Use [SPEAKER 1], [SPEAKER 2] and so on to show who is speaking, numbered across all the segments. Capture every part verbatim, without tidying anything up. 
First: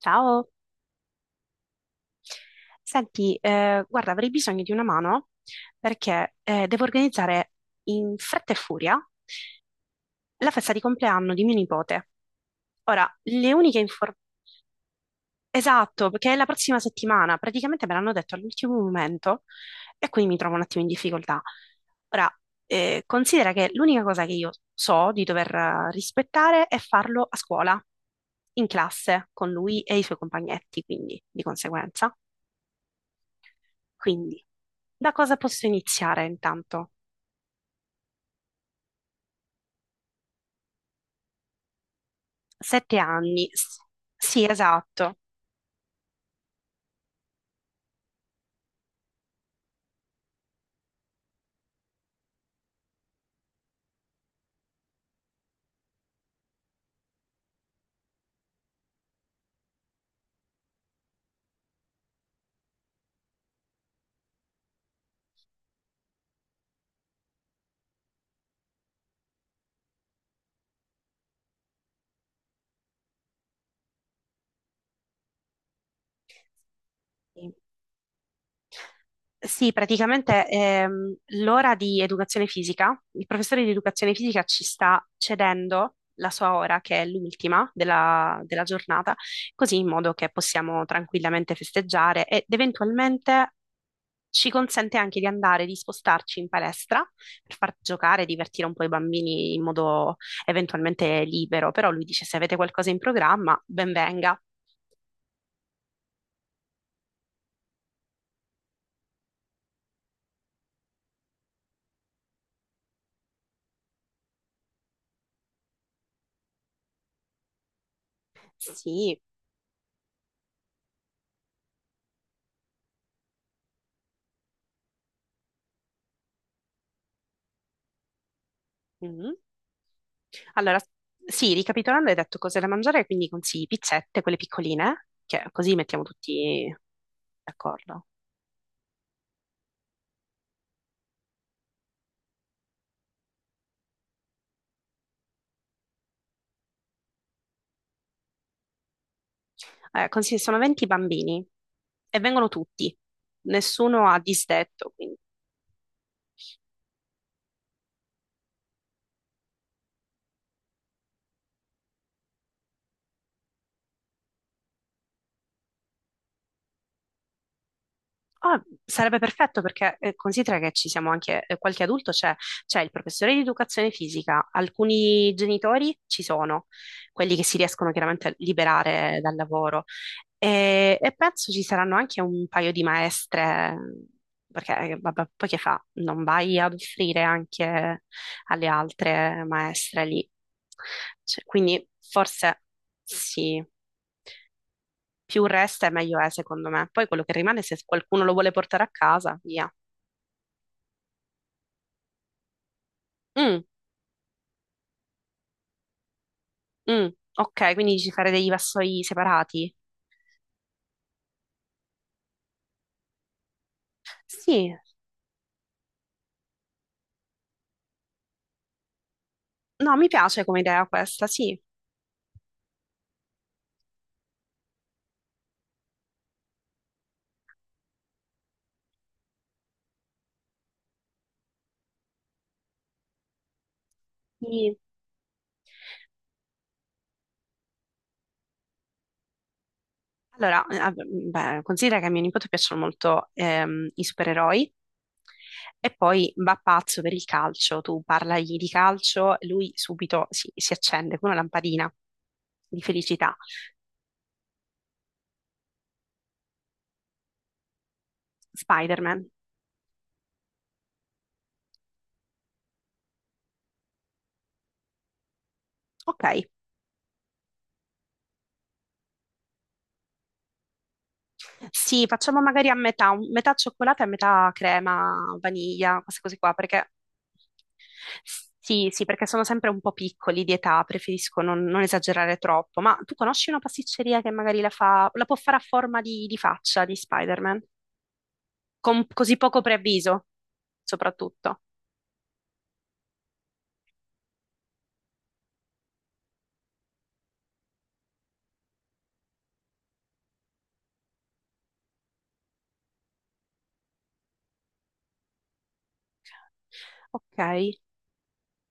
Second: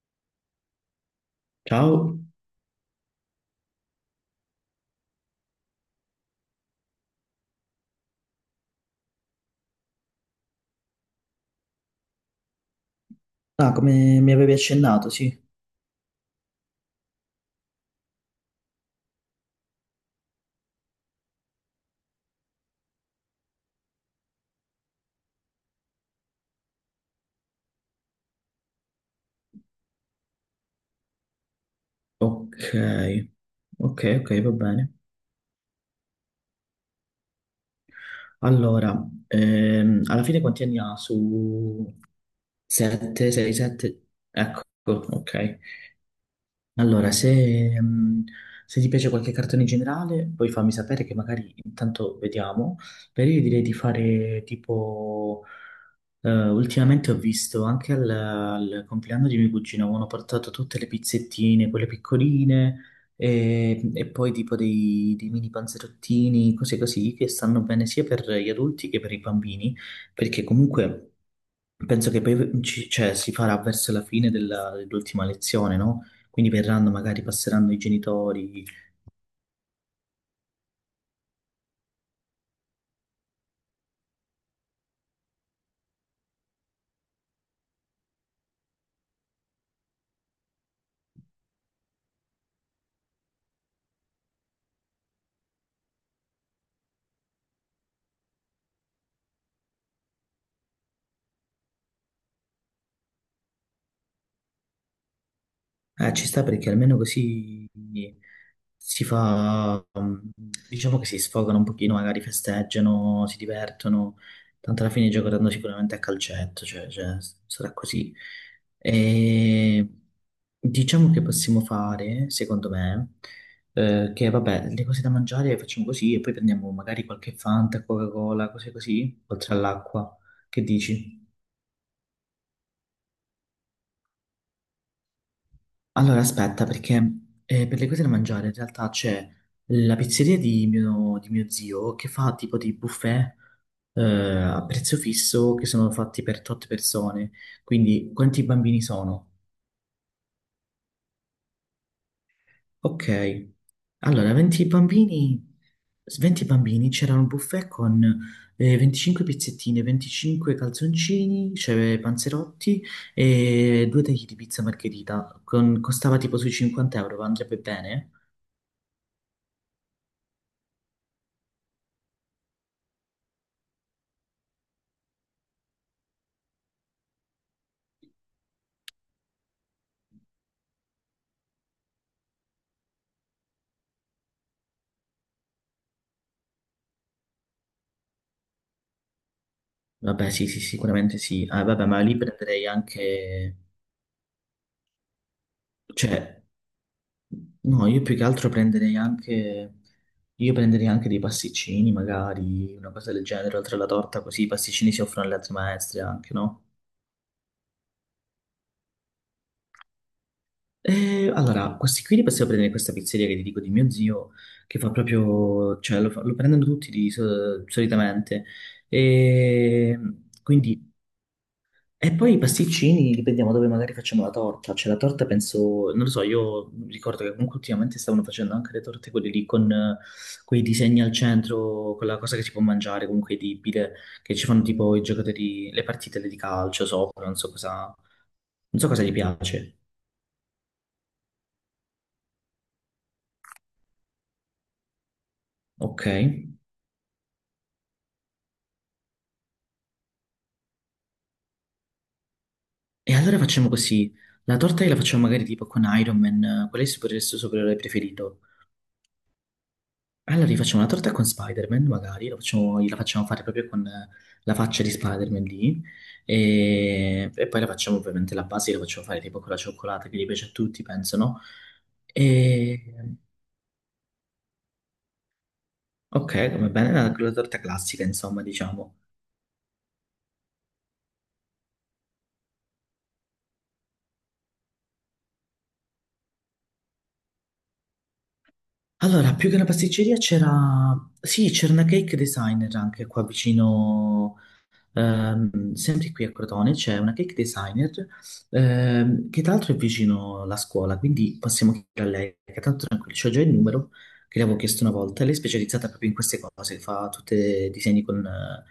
[SPEAKER 1] Ciao,
[SPEAKER 2] Ciao.
[SPEAKER 1] senti, eh, guarda, avrei bisogno di una mano perché eh, devo organizzare in fretta e furia la festa di compleanno di mio nipote. Ora, le
[SPEAKER 2] Ah,
[SPEAKER 1] uniche
[SPEAKER 2] come
[SPEAKER 1] informazioni...
[SPEAKER 2] mi avevi accennato, sì.
[SPEAKER 1] Esatto, perché è la prossima settimana, praticamente me l'hanno detto all'ultimo momento e quindi mi trovo un attimo in difficoltà. Ora, eh, considera che l'unica cosa che io so di dover eh, rispettare è farlo a scuola, in classe, con lui e i suoi compagnetti, quindi di conseguenza.
[SPEAKER 2] Ok, ok, ok,
[SPEAKER 1] Quindi,
[SPEAKER 2] va bene.
[SPEAKER 1] da cosa posso iniziare intanto?
[SPEAKER 2] Allora, ehm, alla fine quanti anni ha su
[SPEAKER 1] Sette
[SPEAKER 2] sette,
[SPEAKER 1] anni.
[SPEAKER 2] sei,
[SPEAKER 1] S-
[SPEAKER 2] sette?
[SPEAKER 1] Sì,
[SPEAKER 2] Ecco,
[SPEAKER 1] esatto.
[SPEAKER 2] ok. Allora, se, mh, se ti piace qualche cartone in generale, poi fammi sapere che magari intanto vediamo. Per io direi di fare tipo. Eh, ultimamente ho visto anche al, al compleanno di mio cugino, avevano portato tutte le pizzettine, quelle piccoline, e, e poi tipo dei, dei mini panzerottini, cose così, che stanno bene sia per gli adulti che per i bambini, perché comunque. Penso che poi ci- cioè, si farà verso la fine della- dell'ultima lezione, no? Quindi verranno, magari
[SPEAKER 1] Sì,
[SPEAKER 2] passeranno i genitori.
[SPEAKER 1] sì, praticamente ehm, l'ora di educazione fisica, il professore di educazione fisica ci sta cedendo la sua ora, che è l'ultima della, della giornata, così in modo che possiamo tranquillamente festeggiare ed eventualmente ci consente anche di andare, di spostarci in palestra per far giocare, divertire un po' i bambini in modo eventualmente libero, però lui dice se avete qualcosa in programma, ben venga.
[SPEAKER 2] Eh, ci sta perché almeno così si fa, um, diciamo che si sfogano un pochino, magari festeggiano, si divertono, tanto alla fine giocheranno sicuramente a calcetto, cioè, cioè, sarà così.
[SPEAKER 1] Sì.
[SPEAKER 2] E diciamo che possiamo fare, secondo me, eh, che vabbè, le cose da mangiare le facciamo così e poi prendiamo magari qualche Fanta, Coca-Cola, cose così,
[SPEAKER 1] Mhm.
[SPEAKER 2] oltre all'acqua. Che
[SPEAKER 1] Allora,
[SPEAKER 2] dici?
[SPEAKER 1] sì, ricapitolando, hai detto cose da mangiare, quindi consigli pizzette, quelle piccoline, che così mettiamo
[SPEAKER 2] Allora, aspetta,
[SPEAKER 1] tutti
[SPEAKER 2] perché eh, per le cose
[SPEAKER 1] d'accordo.
[SPEAKER 2] da mangiare in realtà c'è la pizzeria di mio, di mio zio che fa tipo dei buffet eh, a prezzo fisso che sono fatti per tot persone. Quindi, quanti bambini sono?
[SPEAKER 1] Eh, consigli, sono venti bambini e vengono tutti,
[SPEAKER 2] Ok.
[SPEAKER 1] nessuno ha
[SPEAKER 2] Allora, venti
[SPEAKER 1] disdetto, quindi
[SPEAKER 2] bambini, s- venti bambini, c'era un buffet con eh, venticinque pizzettine, venticinque calzoncini, c'era panzerotti e due tagli di pizza margherita. Con- costava tipo sui cinquanta euro, ma andrebbe bene?
[SPEAKER 1] ah, sarebbe perfetto perché eh, considera che ci siamo anche, eh, qualche adulto c'è, c'è il professore di educazione fisica, alcuni genitori ci sono, quelli che si riescono chiaramente a liberare dal lavoro e, e penso ci saranno anche un paio di maestre, perché eh, vabbè, poi che fa? Non vai ad offrire anche alle altre maestre lì.
[SPEAKER 2] Vabbè, sì, sì, sicuramente
[SPEAKER 1] Cioè,
[SPEAKER 2] sì. Ah, vabbè,
[SPEAKER 1] quindi
[SPEAKER 2] ma lì
[SPEAKER 1] forse
[SPEAKER 2] prenderei anche.
[SPEAKER 1] sì, più resta e meglio è,
[SPEAKER 2] Cioè,
[SPEAKER 1] secondo me. Poi quello che rimane, se
[SPEAKER 2] no, io più
[SPEAKER 1] qualcuno
[SPEAKER 2] che
[SPEAKER 1] lo
[SPEAKER 2] altro
[SPEAKER 1] vuole portare a
[SPEAKER 2] prenderei
[SPEAKER 1] casa, via.
[SPEAKER 2] anche. Io prenderei anche dei pasticcini, magari, una cosa del genere,
[SPEAKER 1] Mm,
[SPEAKER 2] oltre alla torta, così i pasticcini si offrono alle altre maestre anche, no?
[SPEAKER 1] mm, ok, quindi dici fare dei vassoi separati?
[SPEAKER 2] Eh, allora, questi qui li possiamo prendere in questa pizzeria che ti dico di mio zio,
[SPEAKER 1] Sì,
[SPEAKER 2] che fa proprio. Cioè, lo, fa- lo prendono tutti di, so- solitamente.
[SPEAKER 1] no,
[SPEAKER 2] E
[SPEAKER 1] mi piace come idea
[SPEAKER 2] quindi
[SPEAKER 1] questa, sì.
[SPEAKER 2] e poi i pasticcini dipendiamo dove magari facciamo la torta. Cioè, la torta penso, non lo so, io ricordo che comunque ultimamente stavano facendo anche le torte quelle lì con eh, quei disegni al centro, quella cosa che si può mangiare, comunque edibile, che ci fanno
[SPEAKER 1] Sì.
[SPEAKER 2] tipo i giocatori, le partite di calcio sopra, non so cosa, non so cosa gli piace.
[SPEAKER 1] Allora, eh, vabbè, beh, considera che a mio nipote piacciono molto ehm, i supereroi e
[SPEAKER 2] Ok.
[SPEAKER 1] poi
[SPEAKER 2] E
[SPEAKER 1] va pazzo per il calcio. Tu parlagli di calcio, lui subito si, si accende come una lampadina di felicità.
[SPEAKER 2] allora facciamo così. La torta la facciamo magari tipo con Iron Man, eh, qual è il supereroe supereroe preferito?
[SPEAKER 1] Spider-Man.
[SPEAKER 2] Allora rifacciamo una torta con Spider-Man, magari, lo facciamo- la facciamo fare proprio con eh, la faccia di Spider-Man lì,
[SPEAKER 1] Ok,
[SPEAKER 2] e, e poi la facciamo ovviamente la base, la facciamo fare tipo con la cioccolata che gli piace a tutti, penso, no?
[SPEAKER 1] sì, facciamo magari a
[SPEAKER 2] E,
[SPEAKER 1] metà, un- metà cioccolata e metà crema, vaniglia, queste cose
[SPEAKER 2] ok,
[SPEAKER 1] qua,
[SPEAKER 2] come
[SPEAKER 1] perché
[SPEAKER 2] bene, la, la torta classica, insomma,
[SPEAKER 1] sì,
[SPEAKER 2] diciamo.
[SPEAKER 1] sì, perché sono sempre un po' piccoli di età, preferisco non, non esagerare troppo. Ma tu conosci una pasticceria che magari la fa, la può fare a forma di, di, faccia di Spider-Man? Con
[SPEAKER 2] Allora,
[SPEAKER 1] così
[SPEAKER 2] più che
[SPEAKER 1] poco
[SPEAKER 2] una pasticceria
[SPEAKER 1] preavviso,
[SPEAKER 2] c'era. Sì,
[SPEAKER 1] soprattutto.
[SPEAKER 2] c'era una cake designer anche qua vicino. Ehm, sempre qui a Crotone c'è una cake designer, ehm, che tra l'altro è vicino alla scuola, quindi possiamo chiedere a lei, che tanto tranquillo, c'ho già il numero che le avevo chiesto una volta. Lei è specializzata proprio in queste cose, fa tutti
[SPEAKER 1] Ok,
[SPEAKER 2] i disegni con eh,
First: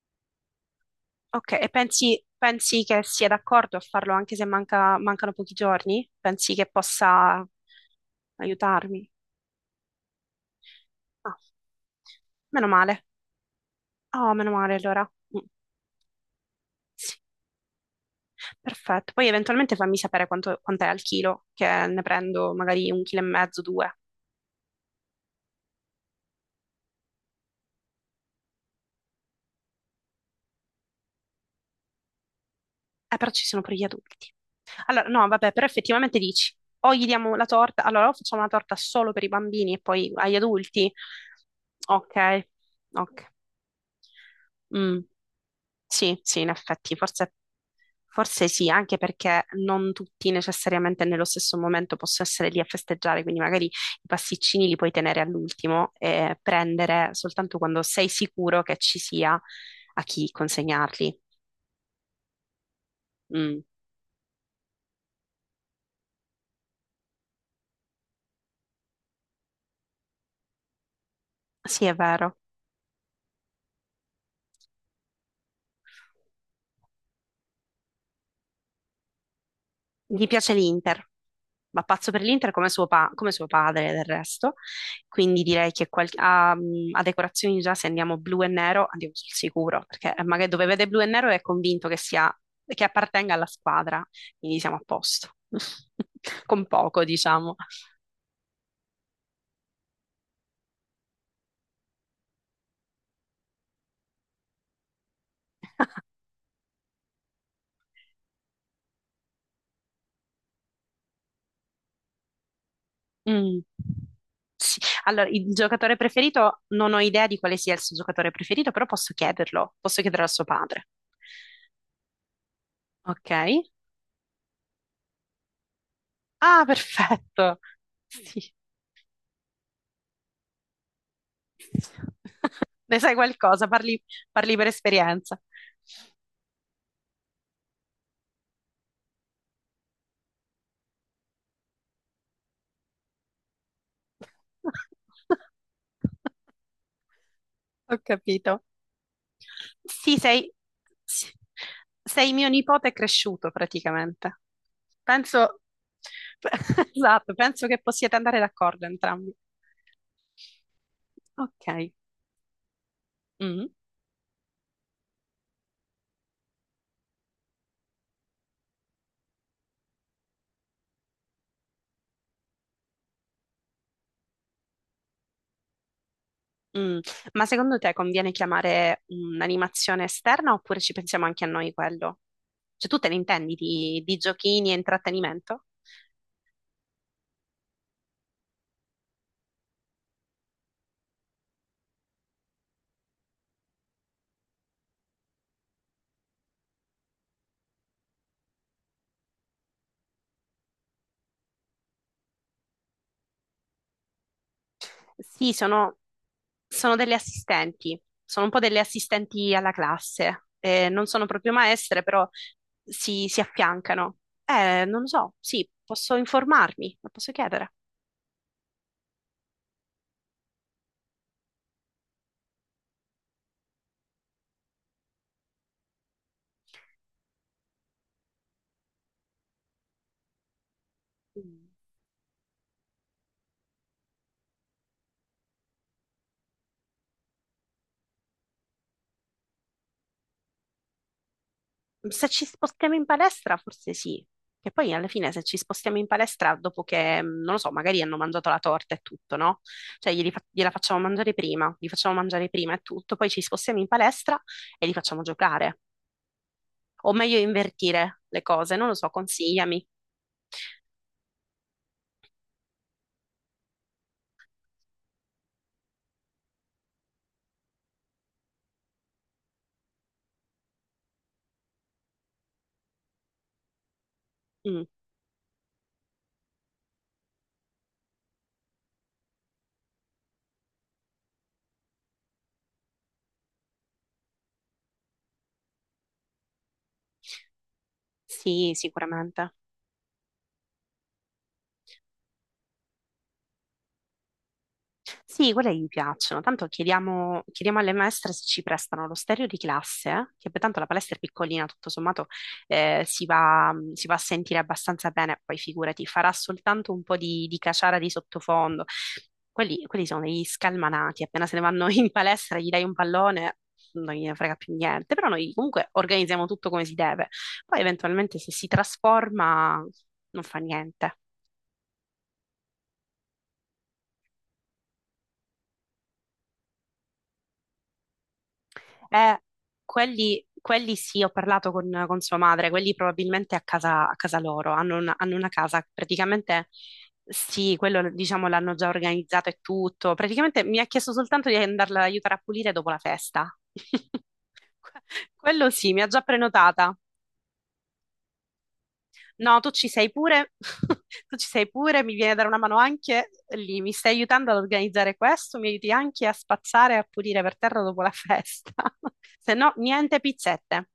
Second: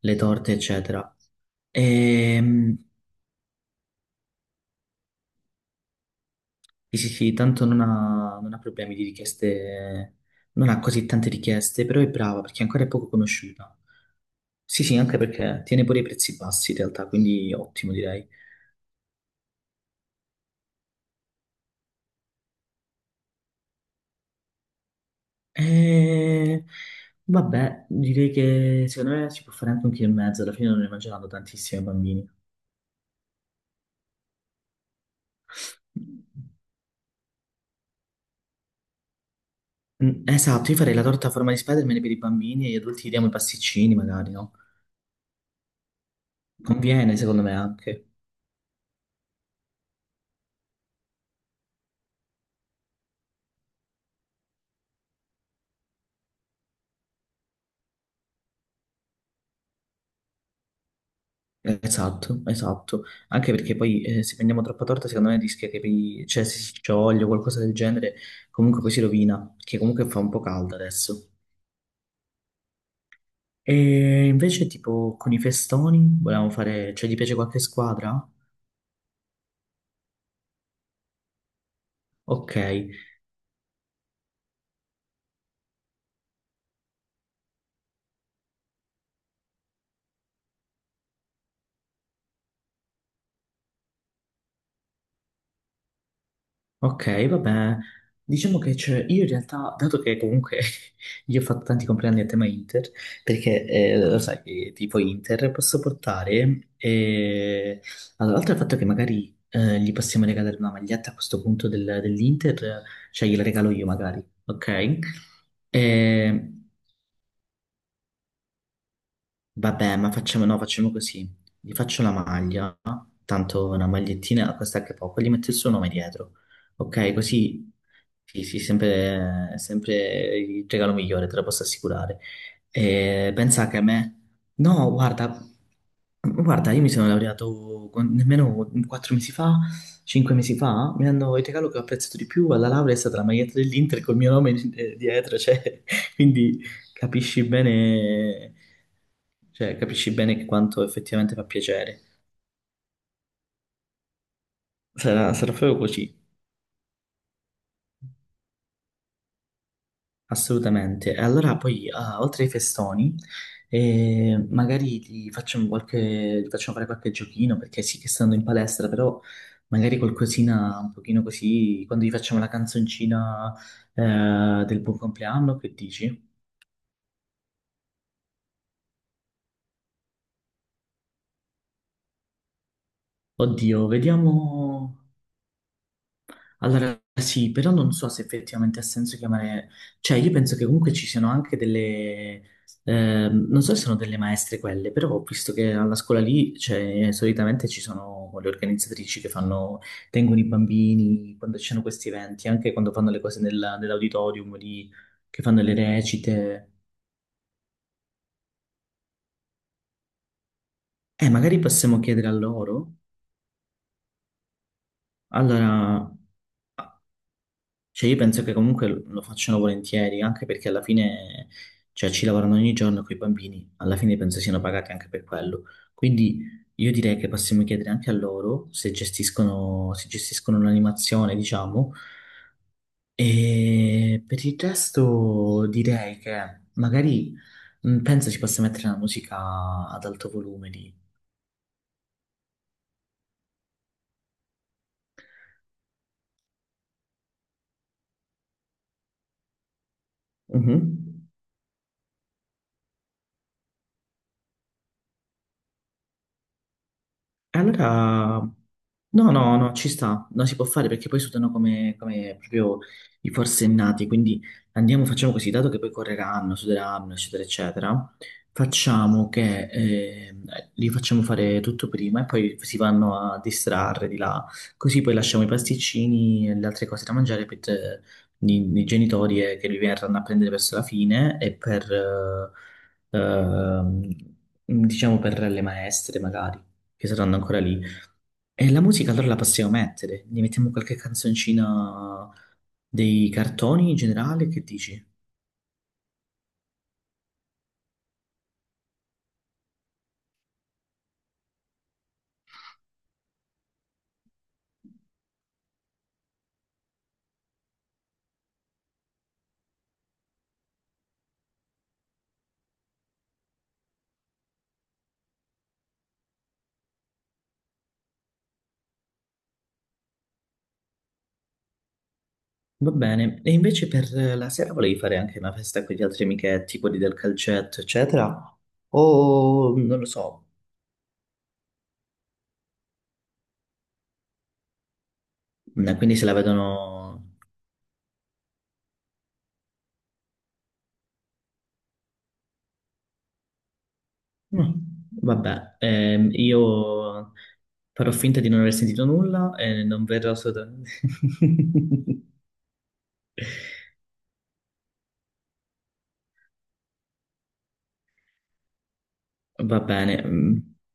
[SPEAKER 2] le torte, eccetera.
[SPEAKER 1] ok. E pensi,
[SPEAKER 2] Ehm,
[SPEAKER 1] pensi che sia d'accordo a farlo anche se manca- mancano pochi giorni? Pensi che
[SPEAKER 2] sì, sì, sì,
[SPEAKER 1] possa
[SPEAKER 2] tanto non ha, non ha problemi di
[SPEAKER 1] aiutarmi?
[SPEAKER 2] richieste, non ha così tante
[SPEAKER 1] Ah,
[SPEAKER 2] richieste, però è brava perché
[SPEAKER 1] meno
[SPEAKER 2] ancora è
[SPEAKER 1] male.
[SPEAKER 2] poco conosciuta.
[SPEAKER 1] Ah, meno male
[SPEAKER 2] Sì, sì,
[SPEAKER 1] allora.
[SPEAKER 2] anche
[SPEAKER 1] Mm,
[SPEAKER 2] perché tiene pure i prezzi bassi in realtà,
[SPEAKER 1] sì,
[SPEAKER 2] quindi ottimo direi.
[SPEAKER 1] perfetto. Poi eventualmente fammi sapere quanto, quant'è al chilo, che ne prendo magari un chilo e mezzo, due.
[SPEAKER 2] Eh, Vabbè, direi che secondo me si può fare anche un chilo e mezzo, alla fine non ne mangeranno tantissimi i bambini.
[SPEAKER 1] Eh, però ci sono pure gli adulti. Allora, no, vabbè, però effettivamente dici, o gli diamo la torta, allora o facciamo la torta solo per i bambini e poi
[SPEAKER 2] Mm.
[SPEAKER 1] agli
[SPEAKER 2] Esatto, io
[SPEAKER 1] adulti.
[SPEAKER 2] farei la torta a forma di Spider-Man per
[SPEAKER 1] Ok,
[SPEAKER 2] i bambini e gli adulti gli diamo
[SPEAKER 1] ok.
[SPEAKER 2] i pasticcini magari, no?
[SPEAKER 1] Mm. Sì, sì, in effetti,
[SPEAKER 2] Conviene
[SPEAKER 1] forse,
[SPEAKER 2] secondo me anche.
[SPEAKER 1] forse sì, anche perché non tutti necessariamente nello stesso momento possono essere lì a festeggiare, quindi magari i pasticcini li puoi tenere all'ultimo e prendere soltanto quando sei sicuro che ci sia a chi consegnarli.
[SPEAKER 2] Eh, Esatto, esatto. Anche
[SPEAKER 1] Mm,
[SPEAKER 2] perché poi eh, se prendiamo troppa torta secondo me rischia che poi- cioè, se si scioglie o qualcosa del genere, comunque poi si rovina, perché comunque fa un po' caldo adesso.
[SPEAKER 1] sì, è vero.
[SPEAKER 2] E invece tipo con i festoni volevamo fare, cioè gli piace qualche squadra?
[SPEAKER 1] Gli piace l'Inter, va pazzo per l'Inter
[SPEAKER 2] Ok,
[SPEAKER 1] come suo, pa- come suo padre del resto, quindi direi che qual- a, a decorazioni già se andiamo blu e nero andiamo sul sicuro, perché magari dove vede blu e nero è convinto che sia, che appartenga alla squadra, quindi siamo a posto, con poco
[SPEAKER 2] ok,
[SPEAKER 1] diciamo.
[SPEAKER 2] vabbè, diciamo che c'è, io in realtà, dato che comunque io ho fatto tanti compleanni a tema Inter, perché eh, lo sai che tipo Inter posso portare, eh, allora, oltre al fatto che magari eh, gli possiamo regalare una maglietta a questo punto del- dell'Inter, cioè gliela
[SPEAKER 1] Mm.
[SPEAKER 2] regalo io magari,
[SPEAKER 1] Sì.
[SPEAKER 2] ok?
[SPEAKER 1] Allora, il giocatore
[SPEAKER 2] Eh,
[SPEAKER 1] preferito, non ho idea di quale sia il suo giocatore preferito, però posso chiederlo,
[SPEAKER 2] Vabbè,
[SPEAKER 1] posso
[SPEAKER 2] ma
[SPEAKER 1] chiederlo a suo
[SPEAKER 2] facciamo, no,
[SPEAKER 1] padre.
[SPEAKER 2] facciamo così. Gli faccio la maglia,
[SPEAKER 1] Ok?
[SPEAKER 2] tanto una magliettina costa anche poco, gli metto il suo nome dietro.
[SPEAKER 1] Ah,
[SPEAKER 2] Ok,
[SPEAKER 1] perfetto.
[SPEAKER 2] così sì,
[SPEAKER 1] Sì.
[SPEAKER 2] sì, sempre, sempre il regalo migliore, te lo posso assicurare.
[SPEAKER 1] Ne sai
[SPEAKER 2] E
[SPEAKER 1] qualcosa,
[SPEAKER 2] pensa che a
[SPEAKER 1] parli,
[SPEAKER 2] me.
[SPEAKER 1] parli per
[SPEAKER 2] No, guarda,
[SPEAKER 1] esperienza.
[SPEAKER 2] guarda, io mi sono laureato con- nemmeno quattro mesi fa, cinque mesi fa, mi hanno il regalo che ho apprezzato di più alla laurea è stata la maglietta dell'Inter col mio nome eh, dietro, cioè, quindi capisci
[SPEAKER 1] Ho
[SPEAKER 2] bene,
[SPEAKER 1] capito.
[SPEAKER 2] cioè, capisci
[SPEAKER 1] Sì,
[SPEAKER 2] bene che
[SPEAKER 1] sei,
[SPEAKER 2] quanto
[SPEAKER 1] sì.
[SPEAKER 2] effettivamente fa piacere.
[SPEAKER 1] Sei mio nipote cresciuto praticamente.
[SPEAKER 2] Sarà, sarà
[SPEAKER 1] Penso,
[SPEAKER 2] proprio così,
[SPEAKER 1] esatto, penso che possiate andare d'accordo entrambi.
[SPEAKER 2] assolutamente. E allora
[SPEAKER 1] Ok.
[SPEAKER 2] poi, ah, oltre ai festoni,
[SPEAKER 1] Mm,
[SPEAKER 2] eh, magari ti facciamo qualche, ti facciamo fare qualche giochino, perché sì che stando in palestra, però magari qualcosina un pochino così, quando gli facciamo la canzoncina, eh, del buon compleanno, che dici?
[SPEAKER 1] mm. Ma secondo te conviene chiamare un'animazione esterna oppure ci pensiamo anche a noi quello? Cioè, tu te ne intendi
[SPEAKER 2] Oddio,
[SPEAKER 1] di, di, giochini e
[SPEAKER 2] vediamo.
[SPEAKER 1] intrattenimento?
[SPEAKER 2] Allora sì, però non so se effettivamente ha senso chiamare, cioè io penso che comunque ci siano anche delle, ehm, non so se sono delle maestre quelle, però ho visto che alla scuola lì, cioè, solitamente ci sono le organizzatrici che fanno, tengono i bambini quando ci sono questi eventi, anche quando fanno le cose nella- nell'auditorium lì, che
[SPEAKER 1] Sì,
[SPEAKER 2] fanno le
[SPEAKER 1] sono,
[SPEAKER 2] recite.
[SPEAKER 1] sono delle assistenti, sono un po' delle assistenti alla classe. Eh, non sono
[SPEAKER 2] Eh,
[SPEAKER 1] proprio
[SPEAKER 2] magari possiamo
[SPEAKER 1] maestre,
[SPEAKER 2] chiedere
[SPEAKER 1] però
[SPEAKER 2] a loro.
[SPEAKER 1] si, si affiancano. Eh, non lo so, sì,
[SPEAKER 2] Allora,
[SPEAKER 1] posso informarmi, lo posso chiedere.
[SPEAKER 2] cioè, io penso che comunque lo facciano volentieri, anche perché alla fine, cioè, ci lavorano ogni giorno con i bambini, alla fine penso siano pagati anche per quello. Quindi io direi che possiamo chiedere anche a loro se gestiscono, se gestiscono l'animazione,
[SPEAKER 1] Mm.
[SPEAKER 2] diciamo. E per il resto direi che magari mh, penso si possa mettere una musica ad alto volume lì.
[SPEAKER 1] Se ci spostiamo in palestra, forse sì. Che poi alla fine se ci spostiamo in palestra, dopo che, mm, non lo so, magari hanno mangiato la torta e tutto, no? Cioè glieli fa- gliela facciamo
[SPEAKER 2] Mhm.
[SPEAKER 1] mangiare prima, li facciamo mangiare prima e tutto, poi ci spostiamo in palestra e li facciamo giocare. O meglio
[SPEAKER 2] E
[SPEAKER 1] invertire
[SPEAKER 2] allora,
[SPEAKER 1] le cose, non lo so,
[SPEAKER 2] no, no, no,
[SPEAKER 1] consigliami.
[SPEAKER 2] ci sta, non si può fare perché poi sudano come, come proprio i forsennati, quindi andiamo, facciamo così, dato che poi correranno, suderanno, eccetera, eccetera, facciamo che eh, li facciamo fare tutto prima e poi si vanno a distrarre di là,
[SPEAKER 1] Mm,
[SPEAKER 2] così poi lasciamo i pasticcini e le altre cose da mangiare per eh, i, i genitori eh, che li verranno a prendere verso la fine e per, eh, ehm, diciamo, per le maestre magari che saranno ancora lì. E
[SPEAKER 1] sì,
[SPEAKER 2] la musica allora la
[SPEAKER 1] sicuramente.
[SPEAKER 2] possiamo mettere, gli mettiamo qualche canzoncina dei cartoni in generale, che dici?
[SPEAKER 1] Sì, quelle gli piacciono. Tanto chiediamo, chiediamo alle maestre se ci prestano lo stereo di classe, eh, che poi tanto la palestra è piccolina, tutto sommato eh, si va, mm, si va a sentire abbastanza bene, poi figurati, farà soltanto un po' di, di caciara di sottofondo. Quelli, quelli sono degli scalmanati, appena se ne vanno in palestra gli dai un pallone, non gliene frega più niente, però noi comunque organizziamo tutto come si deve. Poi eventualmente se si trasforma non fa niente.
[SPEAKER 2] Va bene, e invece per la sera volevi fare anche una festa con gli altri amichetti, quelli del calcetto, eccetera?
[SPEAKER 1] Eh,
[SPEAKER 2] O non lo
[SPEAKER 1] quelli,
[SPEAKER 2] so.
[SPEAKER 1] quelli sì, ho parlato con, con sua madre, quelli probabilmente a casa, a casa loro, hanno una, hanno una casa,
[SPEAKER 2] Eh, quindi se la
[SPEAKER 1] praticamente
[SPEAKER 2] vedono.
[SPEAKER 1] sì, quello diciamo l'hanno già organizzato e tutto, praticamente mi ha chiesto soltanto di andarla ad aiutare a pulire dopo la festa.
[SPEAKER 2] Mm,
[SPEAKER 1] Que- Quello
[SPEAKER 2] vabbè,
[SPEAKER 1] sì, mi ha già
[SPEAKER 2] Ehm,
[SPEAKER 1] prenotata.
[SPEAKER 2] io farò finta di non aver sentito nulla
[SPEAKER 1] No, tu
[SPEAKER 2] e
[SPEAKER 1] ci
[SPEAKER 2] non
[SPEAKER 1] sei
[SPEAKER 2] verrò
[SPEAKER 1] pure,
[SPEAKER 2] assolutamente.
[SPEAKER 1] tu ci sei pure, mi viene a dare una mano anche lì, mi stai aiutando ad organizzare questo, mi aiuti anche a spazzare e a pulire per terra dopo la festa, se no
[SPEAKER 2] Va bene,
[SPEAKER 1] niente
[SPEAKER 2] mm,
[SPEAKER 1] pizzette.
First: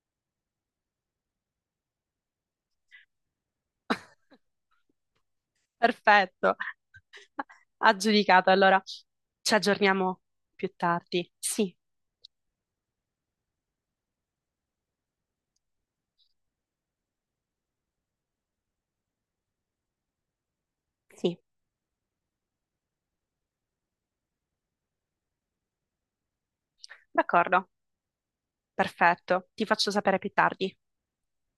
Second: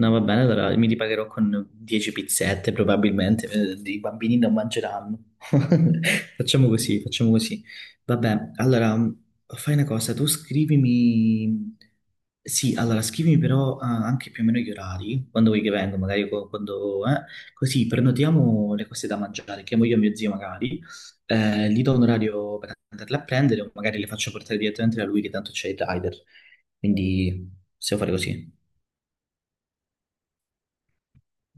[SPEAKER 2] no, va bene, allora mi ripagherò con dieci pizzette probabilmente, eh, i bambini non mangeranno.
[SPEAKER 1] Perfetto,
[SPEAKER 2] Facciamo così, facciamo così.
[SPEAKER 1] aggiudicato.
[SPEAKER 2] Vabbè,
[SPEAKER 1] Allora,
[SPEAKER 2] allora mh,
[SPEAKER 1] ci
[SPEAKER 2] fai una cosa,
[SPEAKER 1] aggiorniamo
[SPEAKER 2] tu
[SPEAKER 1] più tardi. Sì,
[SPEAKER 2] scrivimi. Sì, allora scrivimi però ah, anche più o meno gli orari, quando vuoi che vengo, magari co- quando, eh, così prenotiamo le cose da mangiare, chiamo io e mio zio magari,
[SPEAKER 1] sì,
[SPEAKER 2] eh, gli do un orario per andarle a prendere o magari le faccio portare direttamente da lui che tanto c'è il rider. Quindi
[SPEAKER 1] d'accordo,
[SPEAKER 2] possiamo fare così.
[SPEAKER 1] perfetto. Ti faccio sapere più tardi.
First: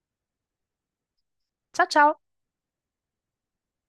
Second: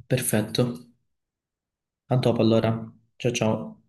[SPEAKER 2] Perfetto.
[SPEAKER 1] Ciao
[SPEAKER 2] A
[SPEAKER 1] ciao!
[SPEAKER 2] dopo allora. Ciao ciao.